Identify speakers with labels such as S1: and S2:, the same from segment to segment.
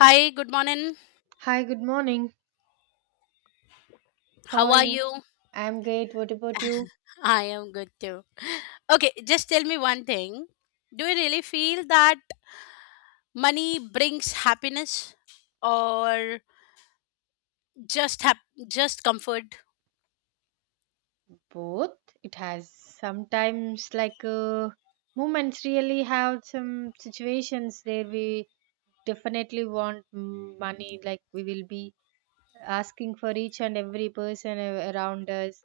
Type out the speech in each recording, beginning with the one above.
S1: Hi, good morning.
S2: Hi, good morning. How
S1: How
S2: are
S1: are
S2: you?
S1: you?
S2: I'm great. What about you?
S1: I am good too. Okay, just tell me one thing. Do you really feel that money brings happiness or just comfort?
S2: Both. It has sometimes like moments really have some situations there we definitely want money, like we will be asking for each and every person around us.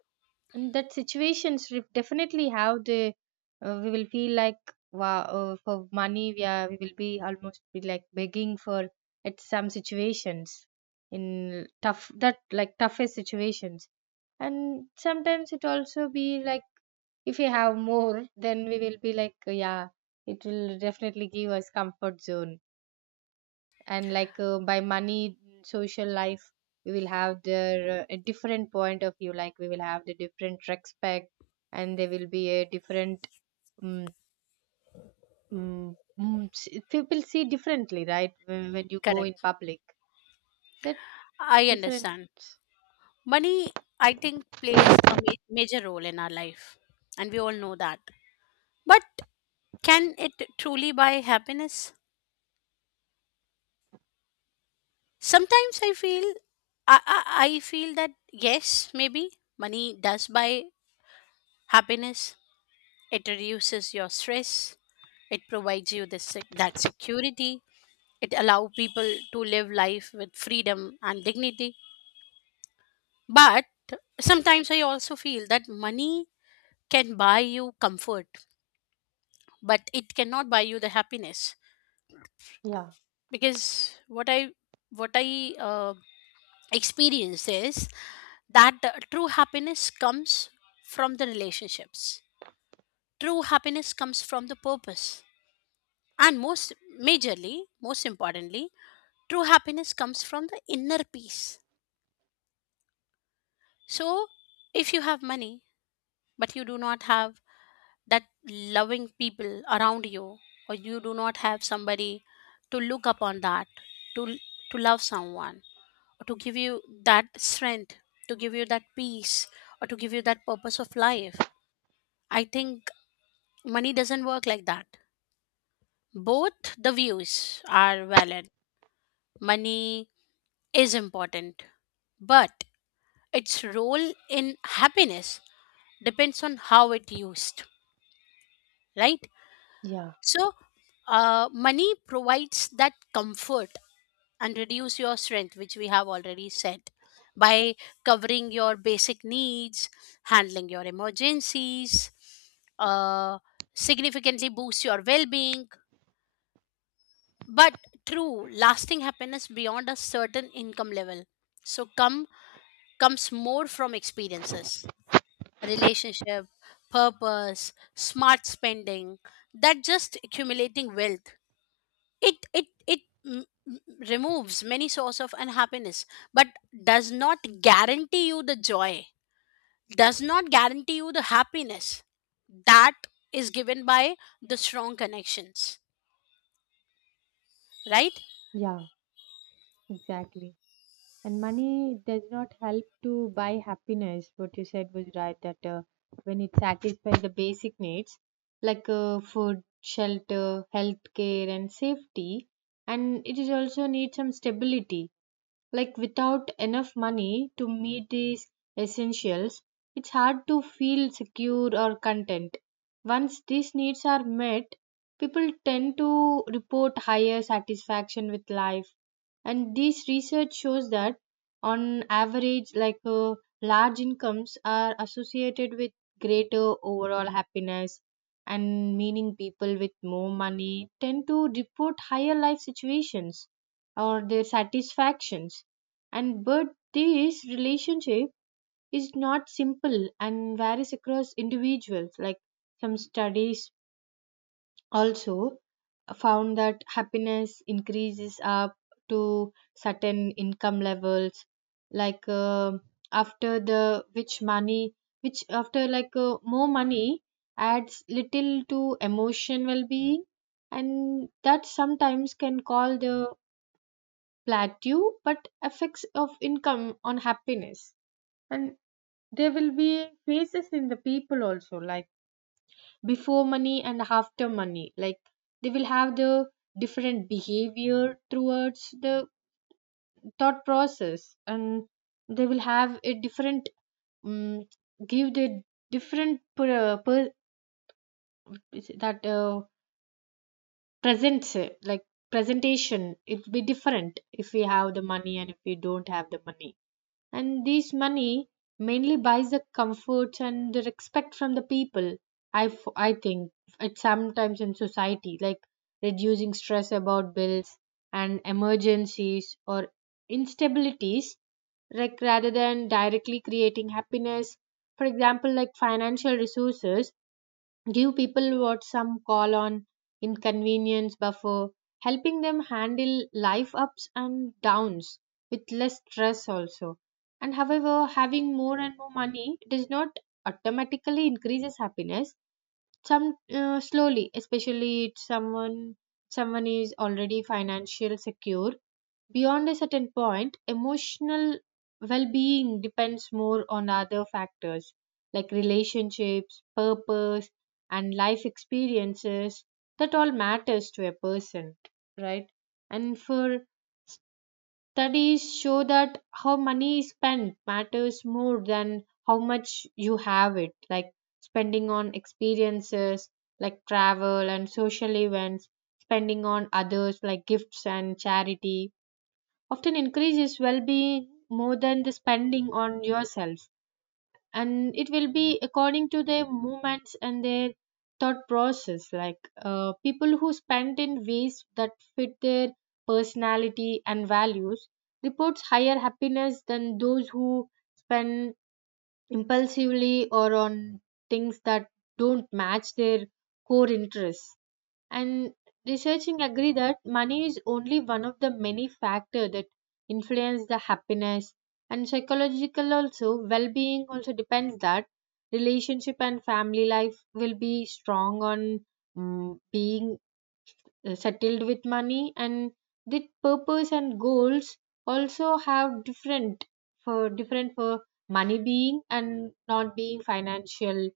S2: And that situations we definitely have the we will feel like wow for money we will be almost be like begging for at some situations in tough that like toughest situations. And sometimes it also be like if we have more then we will be like, yeah, it will definitely give us comfort zone. And like by money, social life, we will have their a different point of view, like we will have the different respect, and there will be a different um, people see differently, right, when you go in
S1: Correct.
S2: public, that
S1: I
S2: different.
S1: understand. Money, I think, plays a major role in our life and we all know that. But can it truly buy happiness? Sometimes I feel I feel that yes, maybe money does buy happiness. It reduces your stress. It provides you this, that security. It allows people to live life with freedom and dignity. But sometimes I also feel that money can buy you comfort, but it cannot buy you the happiness.
S2: Yeah,
S1: Because what I experience is that true happiness comes from the relationships. True happiness comes from the purpose. And most majorly, most importantly, true happiness comes from the inner peace. So, if you have money, but you do not have that loving people around you, or you do not have somebody to look upon, that, to, to love someone, or to give you that strength, to give you that peace, or to give you that purpose of life, I think money doesn't work like that. Both the views are valid. Money is important, but its role in happiness depends on how it used, right?
S2: yeah,
S1: So money provides that comfort and reduce your strength, which we have already said, by covering your basic needs, handling your emergencies, uh, significantly boosts your well-being. But true lasting happiness beyond a certain income level so come comes more from experiences, relationship, purpose, smart spending, that just accumulating wealth. It removes many source of unhappiness, but does not guarantee you the joy. Does not guarantee you the happiness that is given by the strong connections. Right?
S2: yeah, exactly. And money does not help to buy happiness. What you said was right, that when it satisfies the basic needs like food, shelter, health care, and safety, and it is also need some stability. Like without enough money to meet these essentials, it's hard to feel secure or content. Once these needs are met, people tend to report higher satisfaction with life, and this research shows that on average like large incomes are associated with greater overall happiness, and meaning people with more money tend to report higher life situations or their satisfactions. And but this relationship is not simple and varies across individuals. Like some studies also found that happiness increases up to certain income levels, like after the which money, which after like more money adds little to emotion well-being, and that sometimes can call the plateau but effects of income on happiness. And there will be phases in the people also, like before money and after money. Like they will have the different behavior towards the thought process, and they will have a different um, give the different that presents like presentation. It will be different if we have the money and if we don't have the money. And this money mainly buys the comforts and the respect from the people, I think. It's sometimes in society like reducing stress about bills and emergencies or instabilities, like rather than directly creating happiness. For example, like financial resources give people what some call on inconvenience buffer, helping them handle life ups and downs with less stress also. And however, having more and more money does not automatically increases happiness some slowly, especially if someone is already financially secure. Beyond a certain point, emotional well-being depends more on other factors like relationships, purpose, and life experiences that all matters to a person, right? And for studies show that how money is spent matters more than how much you have it, like spending on experiences like travel and social events, spending on others like gifts and charity often increases well being more than the spending on yourself. And it will be according to their movements and their thought process, like people who spend in ways that fit their personality and values reports higher happiness than those who spend impulsively or on things that don't match their core interests. And researching agree that money is only one of the many factors that influence the happiness. And psychological also well-being also depends that relationship and family life will be strong on being settled with money, and the purpose and goals also have different for different for money being and not being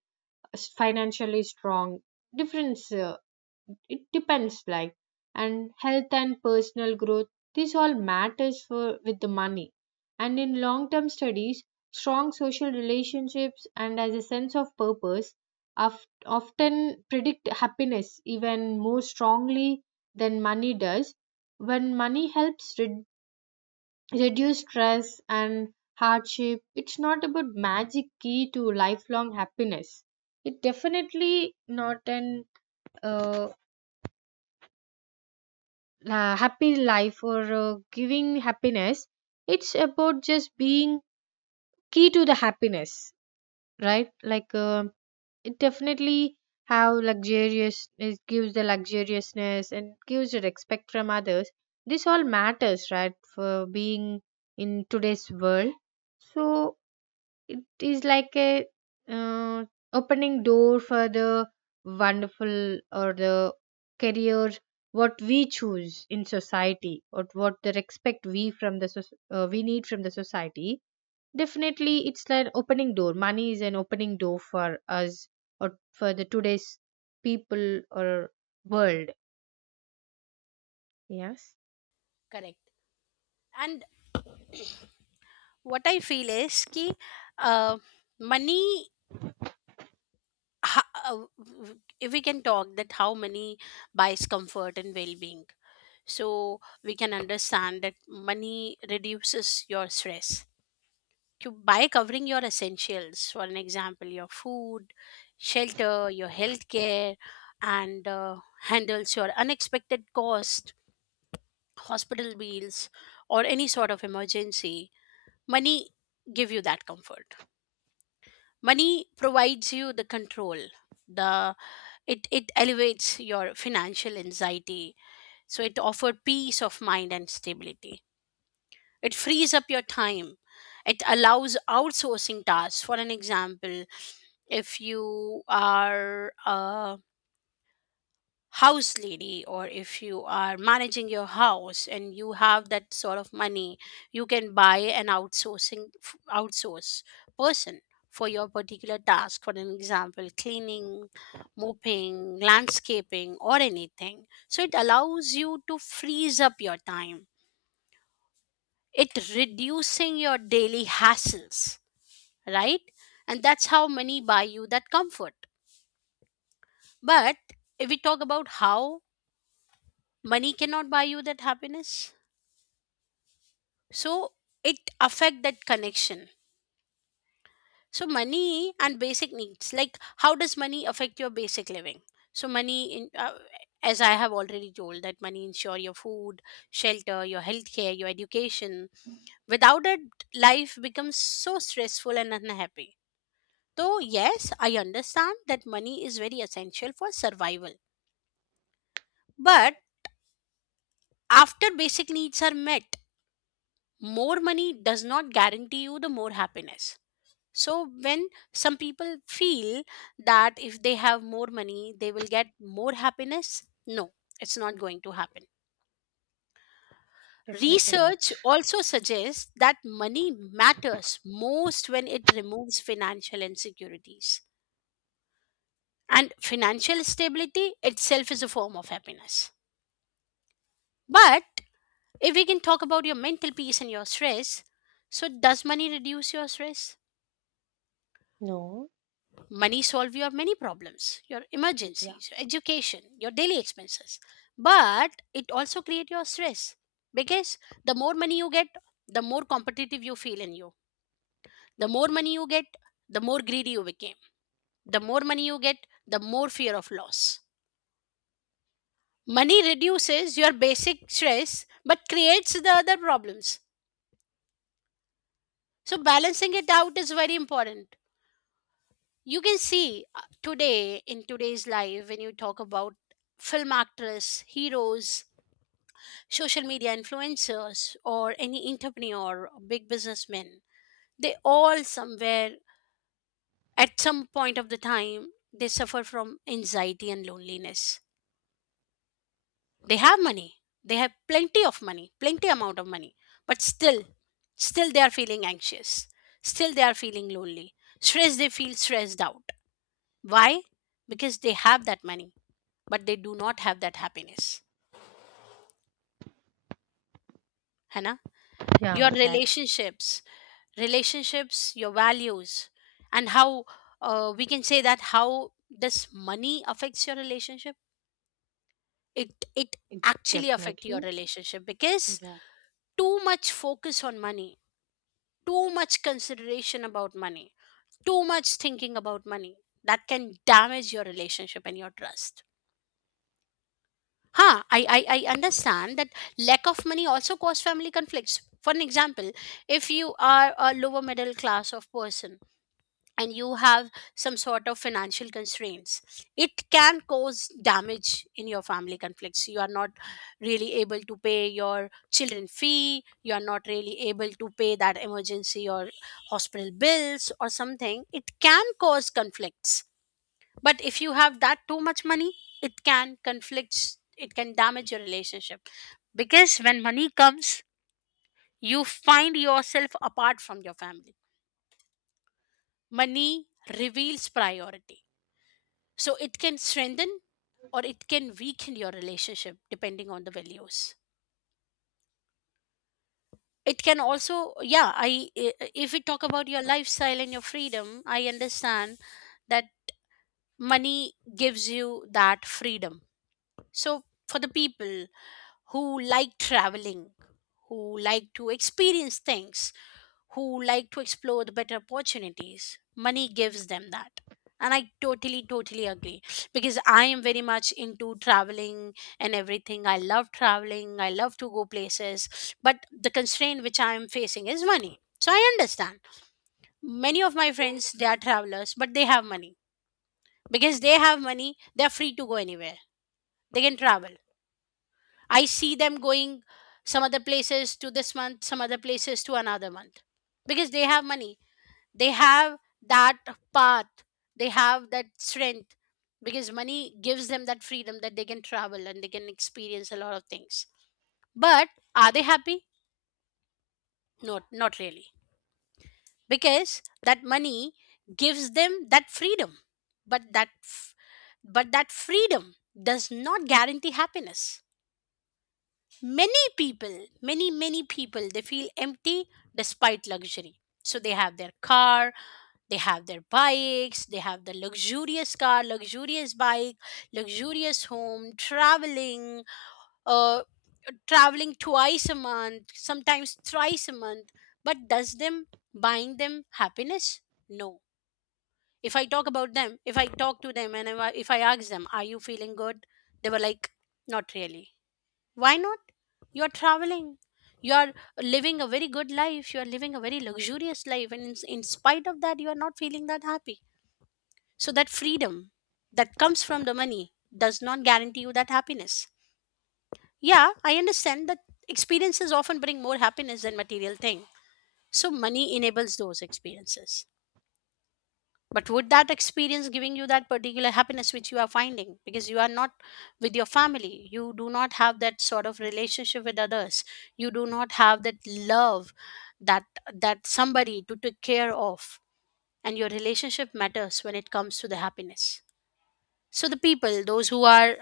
S2: financially strong difference. It depends like. And health and personal growth, this all matters for with the money. And in long term studies, strong social relationships and as a sense of purpose of, often predict happiness even more strongly than money does. When money helps reduce stress and hardship, it's not about magic key to lifelong happiness. It definitely not an uh, happy life or giving happiness. It's about just being key to the happiness, right? Like it definitely, how luxurious, it gives the luxuriousness and gives the respect from others. This all matters, right, for being in today's world. So it is like a uh, opening door for the wonderful or the career, what we choose in society, or what the respect we from the we need from the society. Definitely, it's like opening door. Money is an opening door for us or for the today's people or world. Yes.
S1: Correct. And what I feel is uh, money. ha- uh, If we can talk that how money buys comfort and well-being, so we can understand that money reduces your stress to, by covering your essentials, for an example, your food, shelter, your healthcare, and handles your unexpected cost, hospital bills, or any sort of emergency. Money give you that comfort. Money provides you the control, the it elevates your financial anxiety, so it offer peace of mind and stability. It frees up your time. It allows outsourcing tasks. For an example, if you are a house lady or if you are managing your house and you have that sort of money, you can buy an outsource person for your particular task. For an example, cleaning, mopping, landscaping, or anything. So it allows you to freeze up your time, it reducing your daily hassles, right? And that's how money buy you that comfort. But if we talk about how money cannot buy you that happiness, so it affect that connection. So money and basic needs, like how does money affect your basic living? So money, as I have already told, that money ensure your food, shelter, your healthcare, your education. Without it, life becomes so stressful and unhappy. So yes, I understand that money is very essential for survival. But after basic needs are met, more money does not guarantee you the more happiness. So, when some people feel that if they have more money, they will get more happiness, no, it's not going to happen. Research also suggests that money matters most when it removes financial insecurities. And financial stability itself is a form of happiness. But if we can talk about your mental peace and your stress, so does money reduce your stress?
S2: No,
S1: Money solve your many problems, your
S2: yeah,
S1: emergencies, your education, your daily expenses. But it also create your stress because the more money you get, the more competitive you feel in you. The more money you get, the more greedy you became. The more money you get, the more fear of loss. Money reduces your basic stress but creates the other problems. So balancing it out is very important. You can see today in today's life, when you talk about film actress, heroes, social media influencers, or any entrepreneur or big businessmen, they all somewhere at some point of the time they suffer from anxiety and loneliness. They have money, they have plenty of money, plenty amount of money, but still they are feeling anxious, still they are feeling lonely, stress, they feel stressed out. Why? Because they have that money, but they do not have that happiness. Hannah,
S2: yeah.
S1: your
S2: Exactly.
S1: relationships, relationships, your values, and how we can say that how does money affects your relationship? It
S2: It,
S1: actually affect your
S2: Definitely.
S1: relationship because
S2: Yeah.
S1: too much focus on money, too much consideration about money, too much thinking about money, that can damage your relationship and your trust. Huh, I understand that lack of money also cause family conflicts. For an example, if you are a lower middle class of person and you have some sort of financial constraints, it can cause damage in your family conflicts. You are not really able to pay your children fee, you are not really able to pay that emergency or hospital bills or something. It can cause conflicts. But if you have that too much money, it can conflicts, it can damage your relationship, because when money comes you find yourself apart from your family. Money reveals priority, so it can strengthen or it can weaken your relationship depending on the values. It can also, yeah, if we talk about your lifestyle and your freedom, I understand that money gives you that freedom. So for the people who like traveling, who like to experience things, who like to explore the better opportunities. Money gives them that. And I totally, totally agree because I am very much into traveling and everything. I love traveling, I love to go places, but the constraint which I am facing is money. So I understand. Many of my friends, they are travelers, but they have money. Because they have money, they are free to go anywhere. They can travel. I see them going some other places to this month, some other places to another month because they have money. They have that path. They have that strength because money gives them that freedom that they can travel and they can experience a lot of things. But are they happy? No, not really. Because that money gives them that freedom. But but that freedom does not guarantee happiness. Many people, many, many people, they feel empty despite luxury. So they have their car, they have their bikes, they have the luxurious car, luxurious bike, luxurious home, traveling, uh, traveling twice a month, sometimes thrice a month. But does them buying them happiness? No. If I talk about them, if I talk to them and if I ask them, are you feeling good? They were like, not really. Why not? You are traveling. You are living a very good life. You are living a very luxurious life. And in spite of that, you are not feeling that happy. So, that freedom that comes from the money does not guarantee you that happiness. Yeah, I understand that experiences often bring more happiness than material thing. So, money enables those experiences. But would that experience giving you that particular happiness which you are finding? Because you are not with your family. You do not have that sort of relationship with others. You do not have that love, that that somebody to take care of. And your relationship matters when it comes to the happiness. So the people, those who are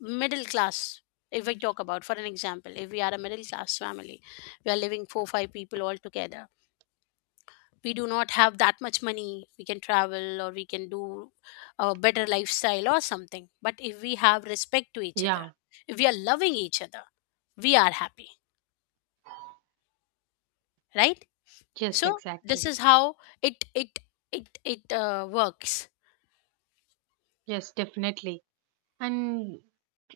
S1: middle class, if we talk about, for an example, if we are a middle class family, we are living four, five people all together, we do not have that much money we can travel or we can do a better lifestyle or something, but if we have respect to each other,
S2: Yeah.
S1: if we are loving each other, we are happy, right?
S2: Yes.
S1: So this
S2: Exactly.
S1: is how it it it it works.
S2: Yes. Definitely. And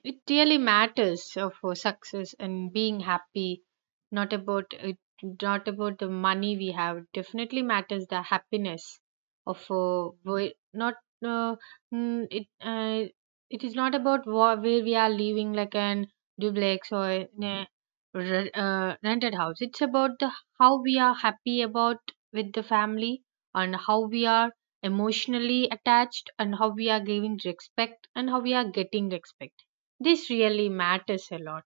S2: it really matters for success and being happy. Not about it, not about the money we have, definitely matters the happiness of where- not uh, mm, it uh, it is not about where we are living, like an duplex or in a rented house. It's about the how we are happy about with the family, and how we are emotionally attached, and how we are giving respect, and how we are getting respect. This really matters a lot.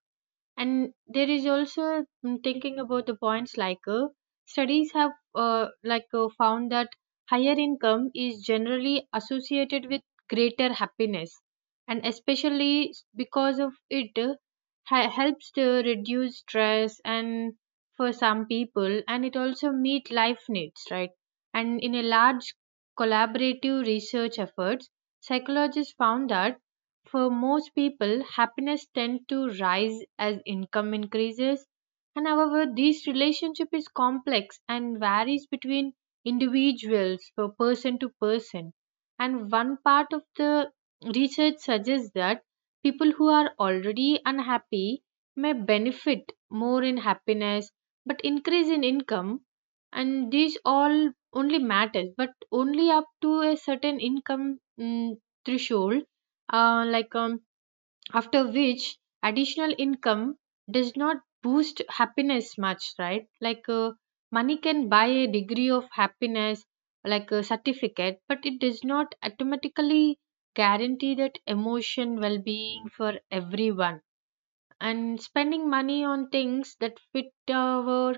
S2: And there is also thinking about the points, like studies have like found that higher income is generally associated with greater happiness, and especially because of it helps to reduce stress and for some people, and it also meet life needs, right? And in a large collaborative research efforts, psychologists found that for most people, happiness tends to rise as income increases. And however, this relationship is complex and varies between individuals, from person to person. And one part of the research suggests that people who are already unhappy may benefit more in happiness but increase in income, and these all only matters but only up to a certain income threshold, like after which additional income does not boost happiness much, right? Like money can buy a degree of happiness, like a certificate, but it does not automatically guarantee that emotion well-being for everyone. And spending money on things that fit our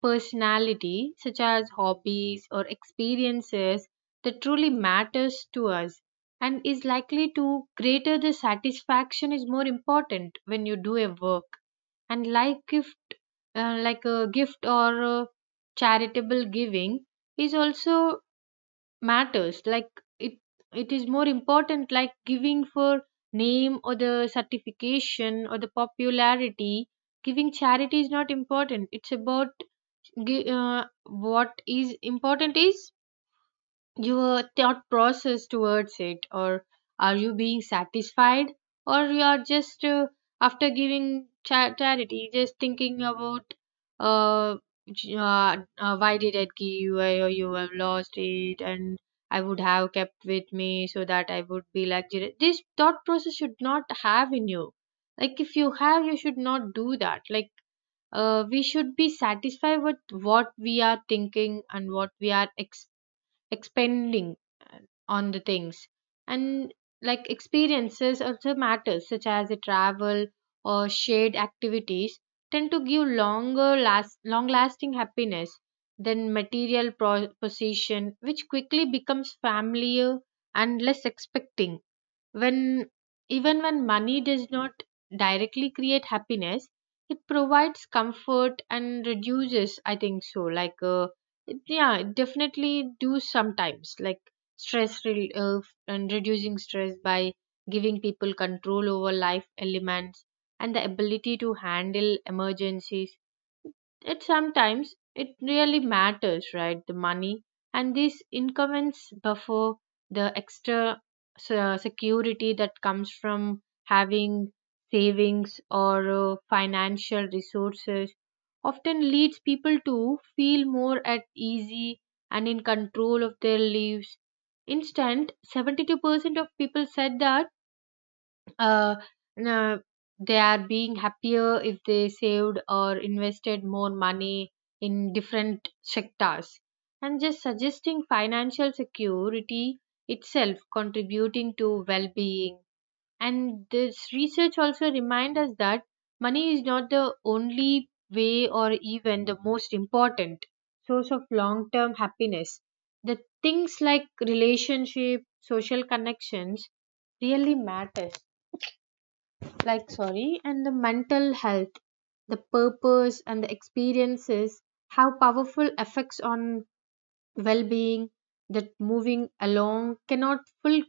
S2: personality, such as hobbies or experiences that truly matters to us, and is likely to greater the satisfaction, is more important when you do a work. And like gift like a gift or a charitable giving is also matters like, it it is more important, like giving for name or the certification or the popularity. Giving charity is not important. It's about gi- uh, what is important is your thought process towards it, or are you being satisfied, or you are just after giving charity just thinking about uh, why did I give, or you have lost it, and I would have kept with me so that I would be like "Jira-". This thought process should not have in you. Like if you have, you should not do that. Like we should be satisfied with what we are thinking and what we are expending uh, on the things. And like experiences also matters, such as a travel or shared activities, tend to give long lasting happiness than material possession, which quickly becomes familiar and less expecting. When even when money does not directly create happiness, it provides comfort and reduces, I think so. Like yeah, it definitely do sometimes, like stress and reducing stress by giving people control over life elements and the ability to handle emergencies. It sometimes it really matters, right? The money. And these incumbents buffer, the extra security that comes from having savings or financial resources often leads people to feel more at easy and in control of their lives. Instead, 72% of people said that uh, na- they are being happier if they saved or invested more money in different sectors, and just suggesting financial security itself contributing to well-being. And this research also reminds us that money is not the only way or even the most important source of long-term happiness. The things like relationship, social connections really matters, like sorry, and the mental health, the purpose and the experiences have powerful effects on well-being that moving along cannot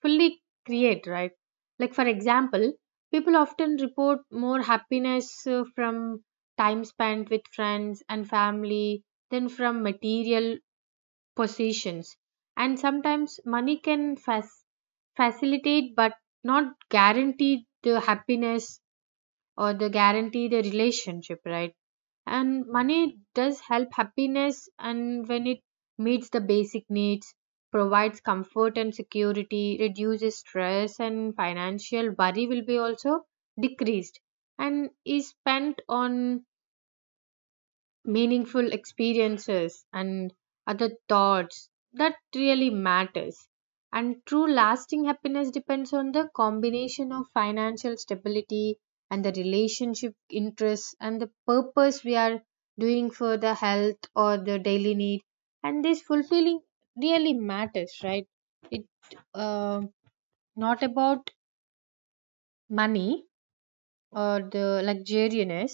S2: fully create, right? Like for example, people often report more happiness from time spent with friends and family than from material possessions. And sometimes money can facilitate but not guarantee the happiness, or they guarantee the relationship, right? And money does help happiness, and when it meets the basic needs, provides comfort and security, reduces stress, and financial worry will be also decreased, and is spent on meaningful experiences and other thoughts that really matters. And true lasting happiness depends on the combination of financial stability and the relationship, interests, and the purpose we are doing for the health or the daily need, and this fulfilling really matters, right? It uh, not about money or the luxuriousness,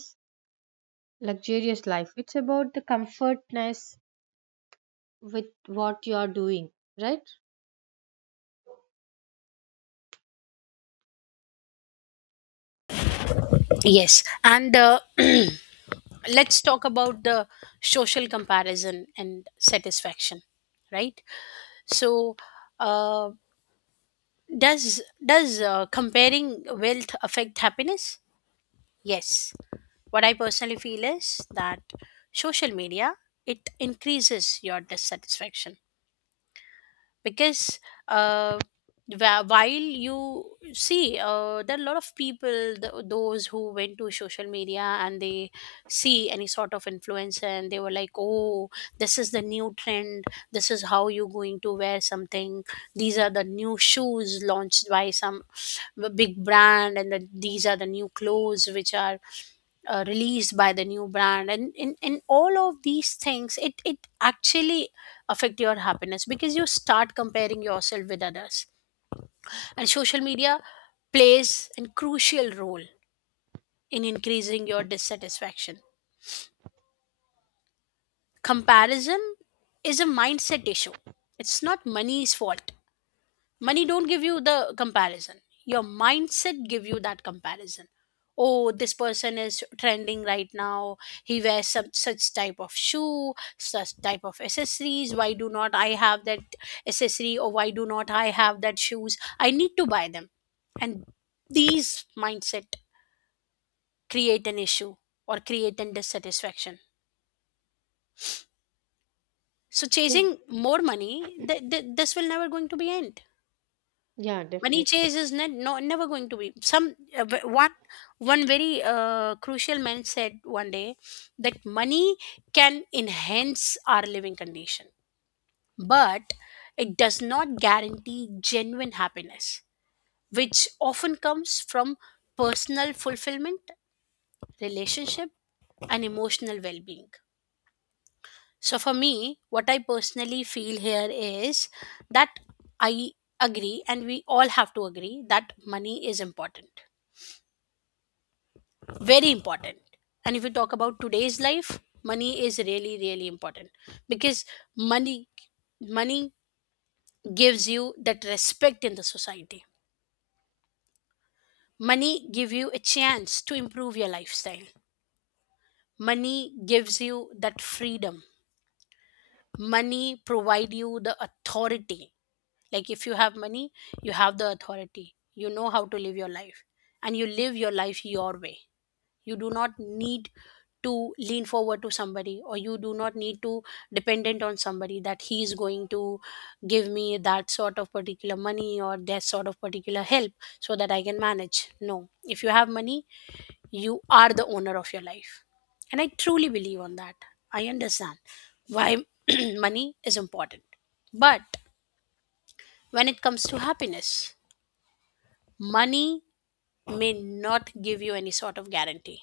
S2: luxurious life. It's about the comfortness with what you are doing, right?
S1: Yes, and let's talk about the social comparison and satisfaction, right? So uh, does does comparing wealth affect happiness? Yes. What I personally feel is that social media, it increases your dissatisfaction, because uh, while you see there are a lot of people those who went to social media and they see any sort of influencer and they were like, oh, this is the new trend, this is how you're going to wear something, these are the new shoes launched by some big brand, and the, these are the new clothes which are released by the new brand. And in all of these things, it actually affect your happiness because you start comparing yourself with others. And social media plays a crucial role in increasing your dissatisfaction. Comparison is a mindset issue, it's not money's fault. Money don't give you the comparison, your mindset give you that comparison. Oh, this person is trending right now, he wears some such type of shoe, such type of accessories, why do not I have that accessory, or why do not I have that shoes, I need to buy them. And these mindset create an issue or create an dissatisfaction. So chasing
S2: Yeah.
S1: more money, this will never going to be end.
S2: Yeah,
S1: Money
S2: definitely.
S1: chase is not, no, never going to be some one one very crucial man said one day that money can enhance our living condition, but it does not guarantee genuine happiness, which often comes from personal fulfillment, relationship, and emotional well-being. So for me, what I personally feel here is that I agree and we all have to agree that money is important, very important. And if we talk about today's life, money is really really important, because money money gives you that respect in the society. Money give you a chance to improve your lifestyle. Money gives you that freedom. Money provide you the authority. Like if you have money, you have the authority, you know how to live your life, and you live your life your way. You do not need to lean forward to somebody or you do not need to dependent on somebody that he is going to give me that sort of particular money or that sort of particular help, so that I can manage. No, if you have money, you are the owner of your life. And I truly believe on that. I understand why money is important. But when it comes to happiness, money may not give you any sort of guarantee.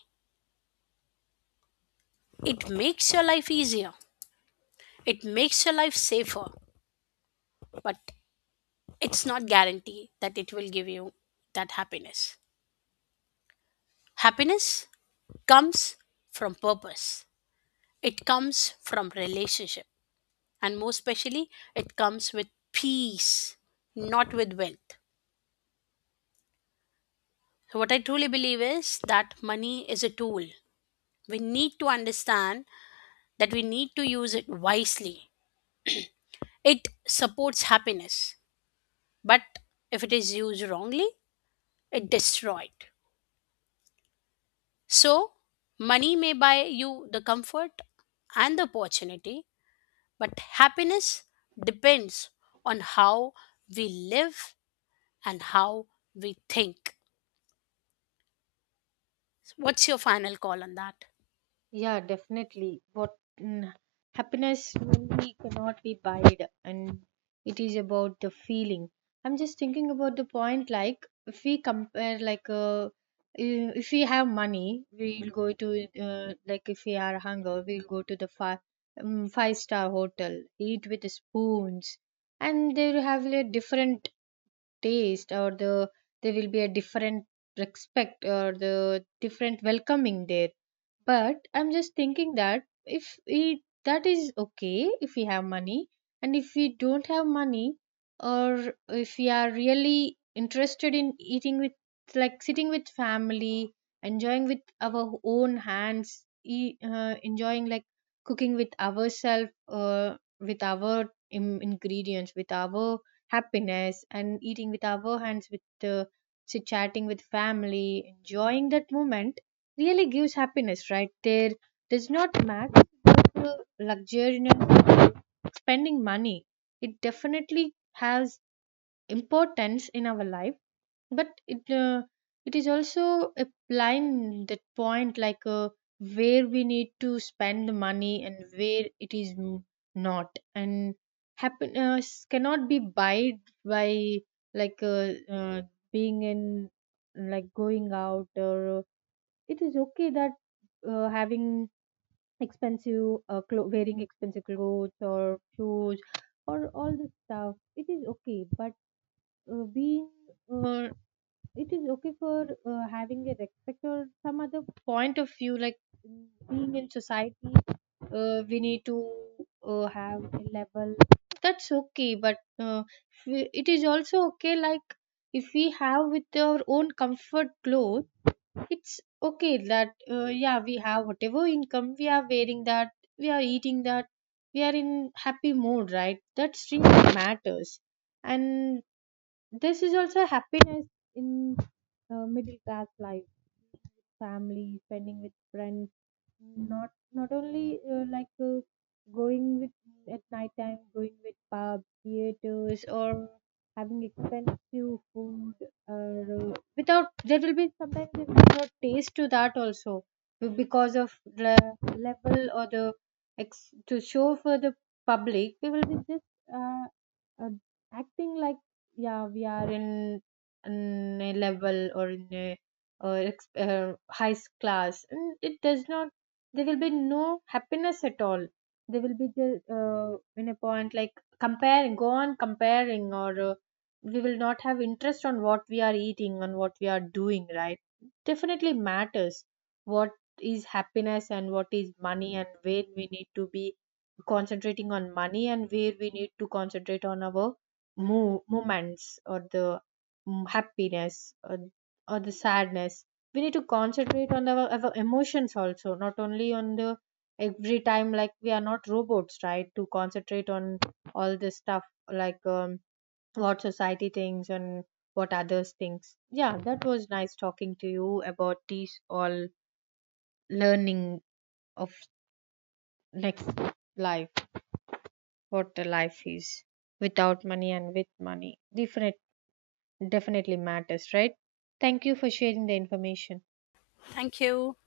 S1: It makes your life easier. It makes your life safer, but it's not guarantee that it will give you that happiness. Happiness comes from purpose. It comes from relationship, and more especially, it comes with peace, not with wealth. So what I truly believe is that money is a tool. We need to understand that we need to use it wisely. It supports happiness, but if it is used wrongly, it destroys. It. So, money may buy you the comfort and the opportunity, but happiness depends on how we live and how we think. What's your final call on that?
S2: Yeah, definitely. What, mm, happiness really cannot be buyed, and it is about the feeling. I'm just thinking about the point like if we compare like if we have money, we'll go to like if we are hunger, we'll go to the five-star hotel, eat with spoons, and they will have a different taste, or the there will be a different respect or the different welcoming there. But I'm just thinking that if we, that is okay if we have money, and if we don't have money, or if we are really interested in eating with, like sitting with family, enjoying with our own hands, enjoying like cooking with ourselves, with our ingredients, with our happiness, and eating with our hands with chit chatting with family, enjoying that moment really gives happiness right there. Does not matter the luxurious spending money. It definitely has importance in our life, but it is also a line, that point like where we need to spend the money and where it is not. And happiness cannot be buyed by, like uh, uh, being in, like going out, or it is okay that having expensive, wearing expensive clothes or shoes, or all this stuff, it is okay. But being uh, it is okay for having a respect or some other point of view, like being in society, we need to have a level, that's okay. But it is also okay, like if we have with our own comfort clothes, it's okay that yeah, we have whatever income, we are wearing that, we are eating that, we are in happy mood, right? That's really matters. And this is also happiness in middle class life, family, spending with friends, not only going with at night time, going with pubs, theaters, or having expensive food, or without, there will be sometimes, there will be no taste to that also, because of the level or the to show for the public, we will be just uh, uh, acting like, yeah we are in a level or in a high class, and it does not, there will be no happiness at all. There will be the in a point like comparing, go on comparing, or we will not have interest on what we are eating, on what we are doing, right? Definitely matters what is happiness and what is money, and where we need to be concentrating on money and where we need to concentrate on our moments or the happiness, or the sadness. We need to concentrate on our emotions also, not only on the every time, like we are not robots, right, to concentrate on all this stuff, like what society thinks and what others thinks. Yeah, that was nice talking to you about these all learning of next life, what the life is without money and with money different. Definitely matters, right? Thank you for sharing the information.
S1: Thank you.